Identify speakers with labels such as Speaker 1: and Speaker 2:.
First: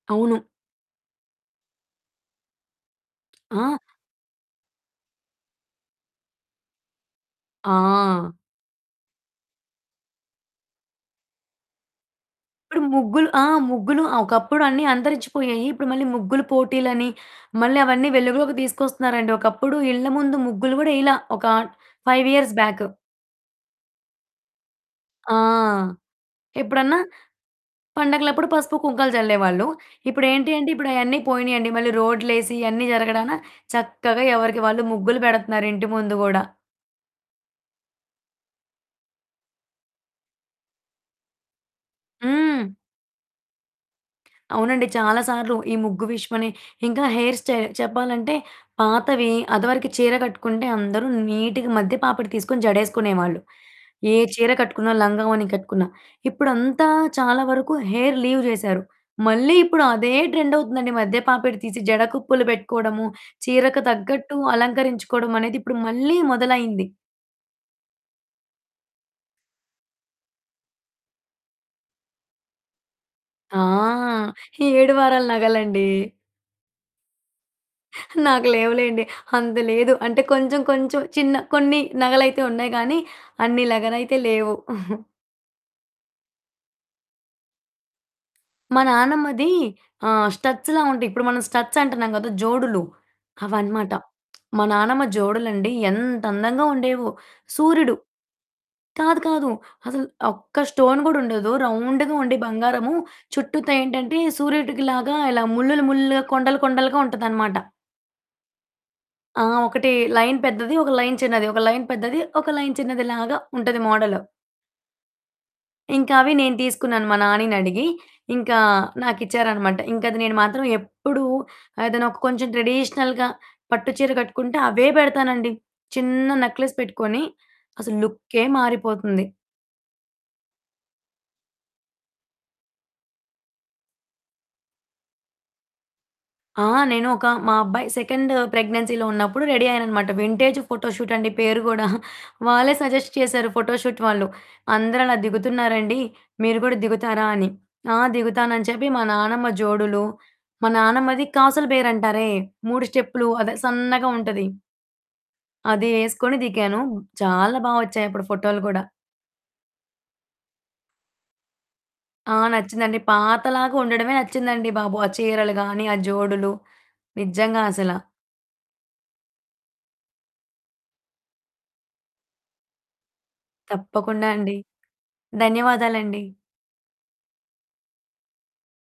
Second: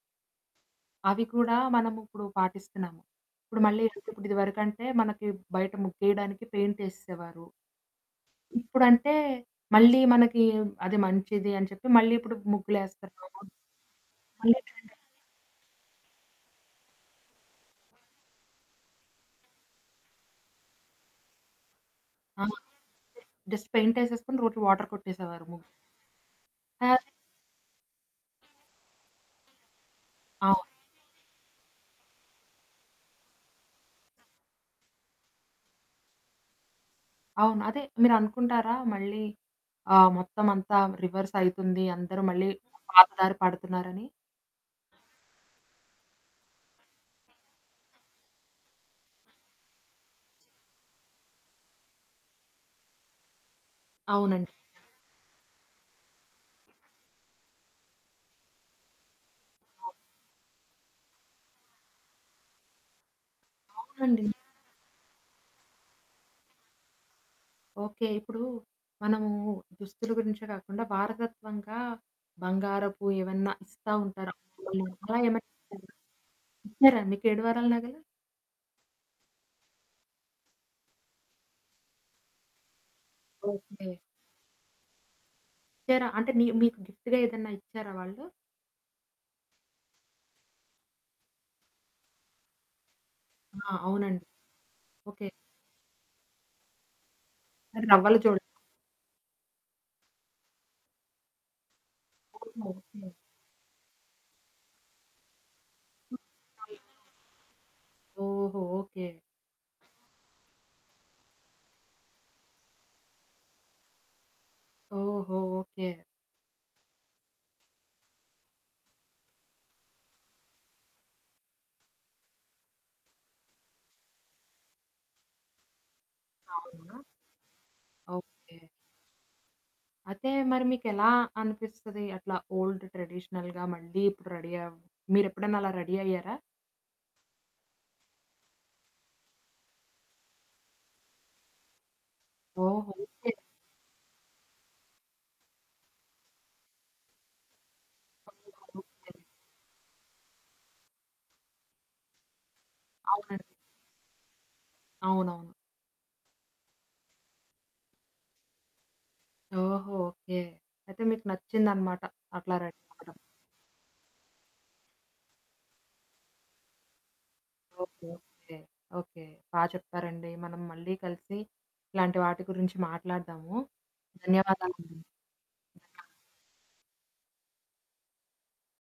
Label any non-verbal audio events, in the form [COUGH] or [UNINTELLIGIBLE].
Speaker 1: అవును.
Speaker 2: అవి కూడా మనముప్పుడు పాటిస్తున్నాము. ఇప్పుడు
Speaker 1: ఆ!
Speaker 2: మళ్ళీ ఇప్పుడిదివరకంటే మనకి బయట ముగ్గేయడానికి పెయింటేసేసేవారు.
Speaker 1: ఆ!
Speaker 2: ఇప్పుడంటే, మళ్ళీ మనకీ మ్ అది మంచిది అని చెప్పి మళ్ళీ ఇప్పుడు
Speaker 1: ఇప్పుడు
Speaker 2: ముగ్గులేస్తునాం.
Speaker 1: ముగ్గులు ఆ! ముగ్గులు ఆహ్, ఒకప్పుడు అన్ని
Speaker 2: మళ్ళిట్లాంటియి
Speaker 1: అంతరిచ్చిపోయాయి. ఇప్పుడు మళ్ళీ ముగ్గులు పోటీలని, మళ్ళి అవన్నీ వెలుగులోకి దీసుకొస్తున్నారండి. ఒకప్పుడు ఇళ్ళ ముందు ముగ్గులు గూడా యేయలా, ఒకా 5
Speaker 2: ఆ!
Speaker 1: ఇయర్స్
Speaker 2: అంతే
Speaker 1: బ్యాక్.
Speaker 2: జస్ట్ పెయింటేసేసుకొని రోజు వాటర్
Speaker 1: ఆ!
Speaker 2: కొట్టేసేవారు ముగ్
Speaker 1: ఎప్పుడన్నా
Speaker 2: అదే.
Speaker 1: పండగలప్పుడు పసుపు, కుంకాలు జల్లేవాళ్ళు. ఇప్పుడేంటి
Speaker 2: అవును.
Speaker 1: అంటే, ఇప్పుడయన్నీ పోయినియండి. మళ్ళీ రోడ్లేసి ఇయన్నీ జరగడాన, చక్కగా ఎవరికి వాళ్ళు ముగ్గులు బెడతన్నారు ఇంటి ముందు గూడా.
Speaker 2: అవును. అదే. మీరనుకుంటారా మళ్ళీ ఆహ్, మొత్తమంతా రివర్సయితుంది, అందరు మళ్ళీ
Speaker 1: హ్మ్.
Speaker 2: పాత దారి పడతన్నారని?
Speaker 1: అవునండి. చాలా సార్లు ఈ ముగ్గు విషయమనే, ఇంకా హెయిర్ స్టైల్. చెప్పాలంటే, పాతవి అదవరకి చీర గట్టుకుంటే అందరూ నీటుగా మధ్య పాపిడి తీసుకొని జడేసుకునేవాళ్ళు, ఏ
Speaker 2: అవునండి.
Speaker 1: చీర కట్టుకున్నా, లంగావోణి కట్టుకున్నా. ఇప్పుడంతా చాలా వరకు హెయిర్ లీవ్ జేశారు. మళ్ళీ ఇప్పుడు అదే ట్రెండవుతుందండి, మధ్య పాపిడి తీసి జడ కుప్పులు పెట్టుకోడము, చీరకు
Speaker 2: అవునండి.
Speaker 1: తగ్గట్టు అలంకరించుకోడమనేది ఇప్పుడు మళ్ళీ మొదలైంది.
Speaker 2: ఓకే. ఇప్పుడూ మనమూ దుస్తులు గురించే గాకుండా వారసత్వంగా బంగారపు ఏవన్నా
Speaker 1: ఆ!
Speaker 2: ఇస్తా ఉంటారా?
Speaker 1: ఈ
Speaker 2: ఆమె
Speaker 1: ఏడు
Speaker 2: గుర్తుగా
Speaker 1: వారాల
Speaker 2: ఏమన్నా
Speaker 1: నగలండీ.
Speaker 2: ఇచ్చారా ఇచ్చారా నీకు ఏడు వారాల నగలు?
Speaker 1: నాకు లేవులేండి. అంత లేదు. అంటే, కొంచెం, కొంచెం చిన్న కొన్ని నగలయితే ఉన్నాయి గానీ, అన్ని
Speaker 2: ఓకే.
Speaker 1: నగలైతే లేవు. [CHUCKLES]
Speaker 2: ఇచ్చారా? అంటే, నీ మీకు గిఫ్టుగా ఏదన్నా ఇచ్చారా వాళ్ళు?
Speaker 1: మా నానమ్మదీ ఆహ్, స్టడ్స్‌లా ఉంటాయి. ఇప్పుడు మనం స్టడ్సంటన్నాం గదా! జోడులు,
Speaker 2: ఆ!
Speaker 1: అవనమాట.
Speaker 2: అవునండి.
Speaker 1: మా నానమ్మ
Speaker 2: ఓకే.
Speaker 1: జోడులండి ఎంతందంగా ఉండేవో.
Speaker 2: అది
Speaker 1: సూర్యుడు
Speaker 2: రవ్వల జోడు.
Speaker 1: కాదు, కాదు. అసలు ఒక్క స్టోన్ గూడుండదు. రౌండుగా ఉండి
Speaker 2: అవునా!
Speaker 1: బంగారము,
Speaker 2: ఓకే.
Speaker 1: చుట్టూతా ఏంటంటే సూర్యుడికిలాగా ఇలా ముల్లులు ముల్లులుగా, కొండలు
Speaker 2: [UNINTELLIGIBLE]
Speaker 1: కొండలుగా ఉంటదనమాట.
Speaker 2: ఓహో ఓకే.
Speaker 1: ఆ! ఒకటి లైన్ పెద్దది, ఒక లైన్ చిన్నది. ఒక లైన్ పెద్దది, ఒక లైన్ చిన్నదిలాగా ఉంటది మోడల్.
Speaker 2: ఓహో! ఓకే.
Speaker 1: ఇంకవి నేను తీసుకున్నాను మా నానీనడిగి. ఇంకా నాకిచ్చారనమాట. ఇంకది నేను మాత్రం ఎప్పుడూ ఏదైనొక కొంచెం ట్రెడీషనల్‌గా పట్టు చీర గట్టుకుంటే అవే పెడతానండి. చిన్న నక్లెస్
Speaker 2: అవునా!
Speaker 1: పెట్టుకొని. అసలు లుక్కే
Speaker 2: ఓకే.
Speaker 1: మారిపోతుంది.
Speaker 2: అయితే, మరి మీకెలా అనిపిస్తది అట్లా ఓల్డ్ ట్రెడిషనల్‌గా మళ్ళీ ఇప్పుడు రెడీ అవ్ మీరెప్పుడన్న అలా రెడీ అయ్యారా?
Speaker 1: ఆ! నేను ఒక మా అబ్బాయి సెకండ్ ప్రెగ్నెన్సీలో ఉన్నప్పుడు రెడీ అయ్యాననమాట. వింటేజు ఫోటో షూటండి పేరు గూడా. వాళ్ళే
Speaker 2: ఓహో!
Speaker 1: Suggest
Speaker 2: okay.
Speaker 1: చేశారు ఫోటో షూట్ వాళ్ళు. అందరలా దిగుతున్నారండి, మీరు గూడా దిగుతారా అని. ఆ! దిగుతానని చెప్పి మా నానమ్మ జోడులు, మా నానమ్మది కాసుల బేరంటారే, 3 స్టెప్పులు
Speaker 2: అవునండి.
Speaker 1: అదే సన్నగా ఉంటది.
Speaker 2: అవునవును.
Speaker 1: అది యేసుకొని దిగాను. చాలా బా ఒచ్చాయి అప్పుడు ఫోటోలు గూడా.
Speaker 2: ఓహో! ఓకే. అయితే మీకు నచ్చిందనమాట
Speaker 1: ఆ!
Speaker 2: అట్లా రెడీ
Speaker 1: నచ్చిందండి.
Speaker 2: అవ్వటం.
Speaker 1: పాతలాగా ఉండడమే నచ్చిందండి బాబు, ఆ చీరలు గానీ, ఆ జోడులు. నిజ్జంగా అసల.
Speaker 2: ఓకే. ఓకే. ఓకే. బా చెప్పారండీ. మనం మళ్ళీ కలిసి ఇట్లాంటి వాటి గురించి మాట్లాడదాము.
Speaker 1: తప్పకుండా అండి.
Speaker 2: ధన్యవాదాలండి.
Speaker 1: ధన్యవాదాలండి.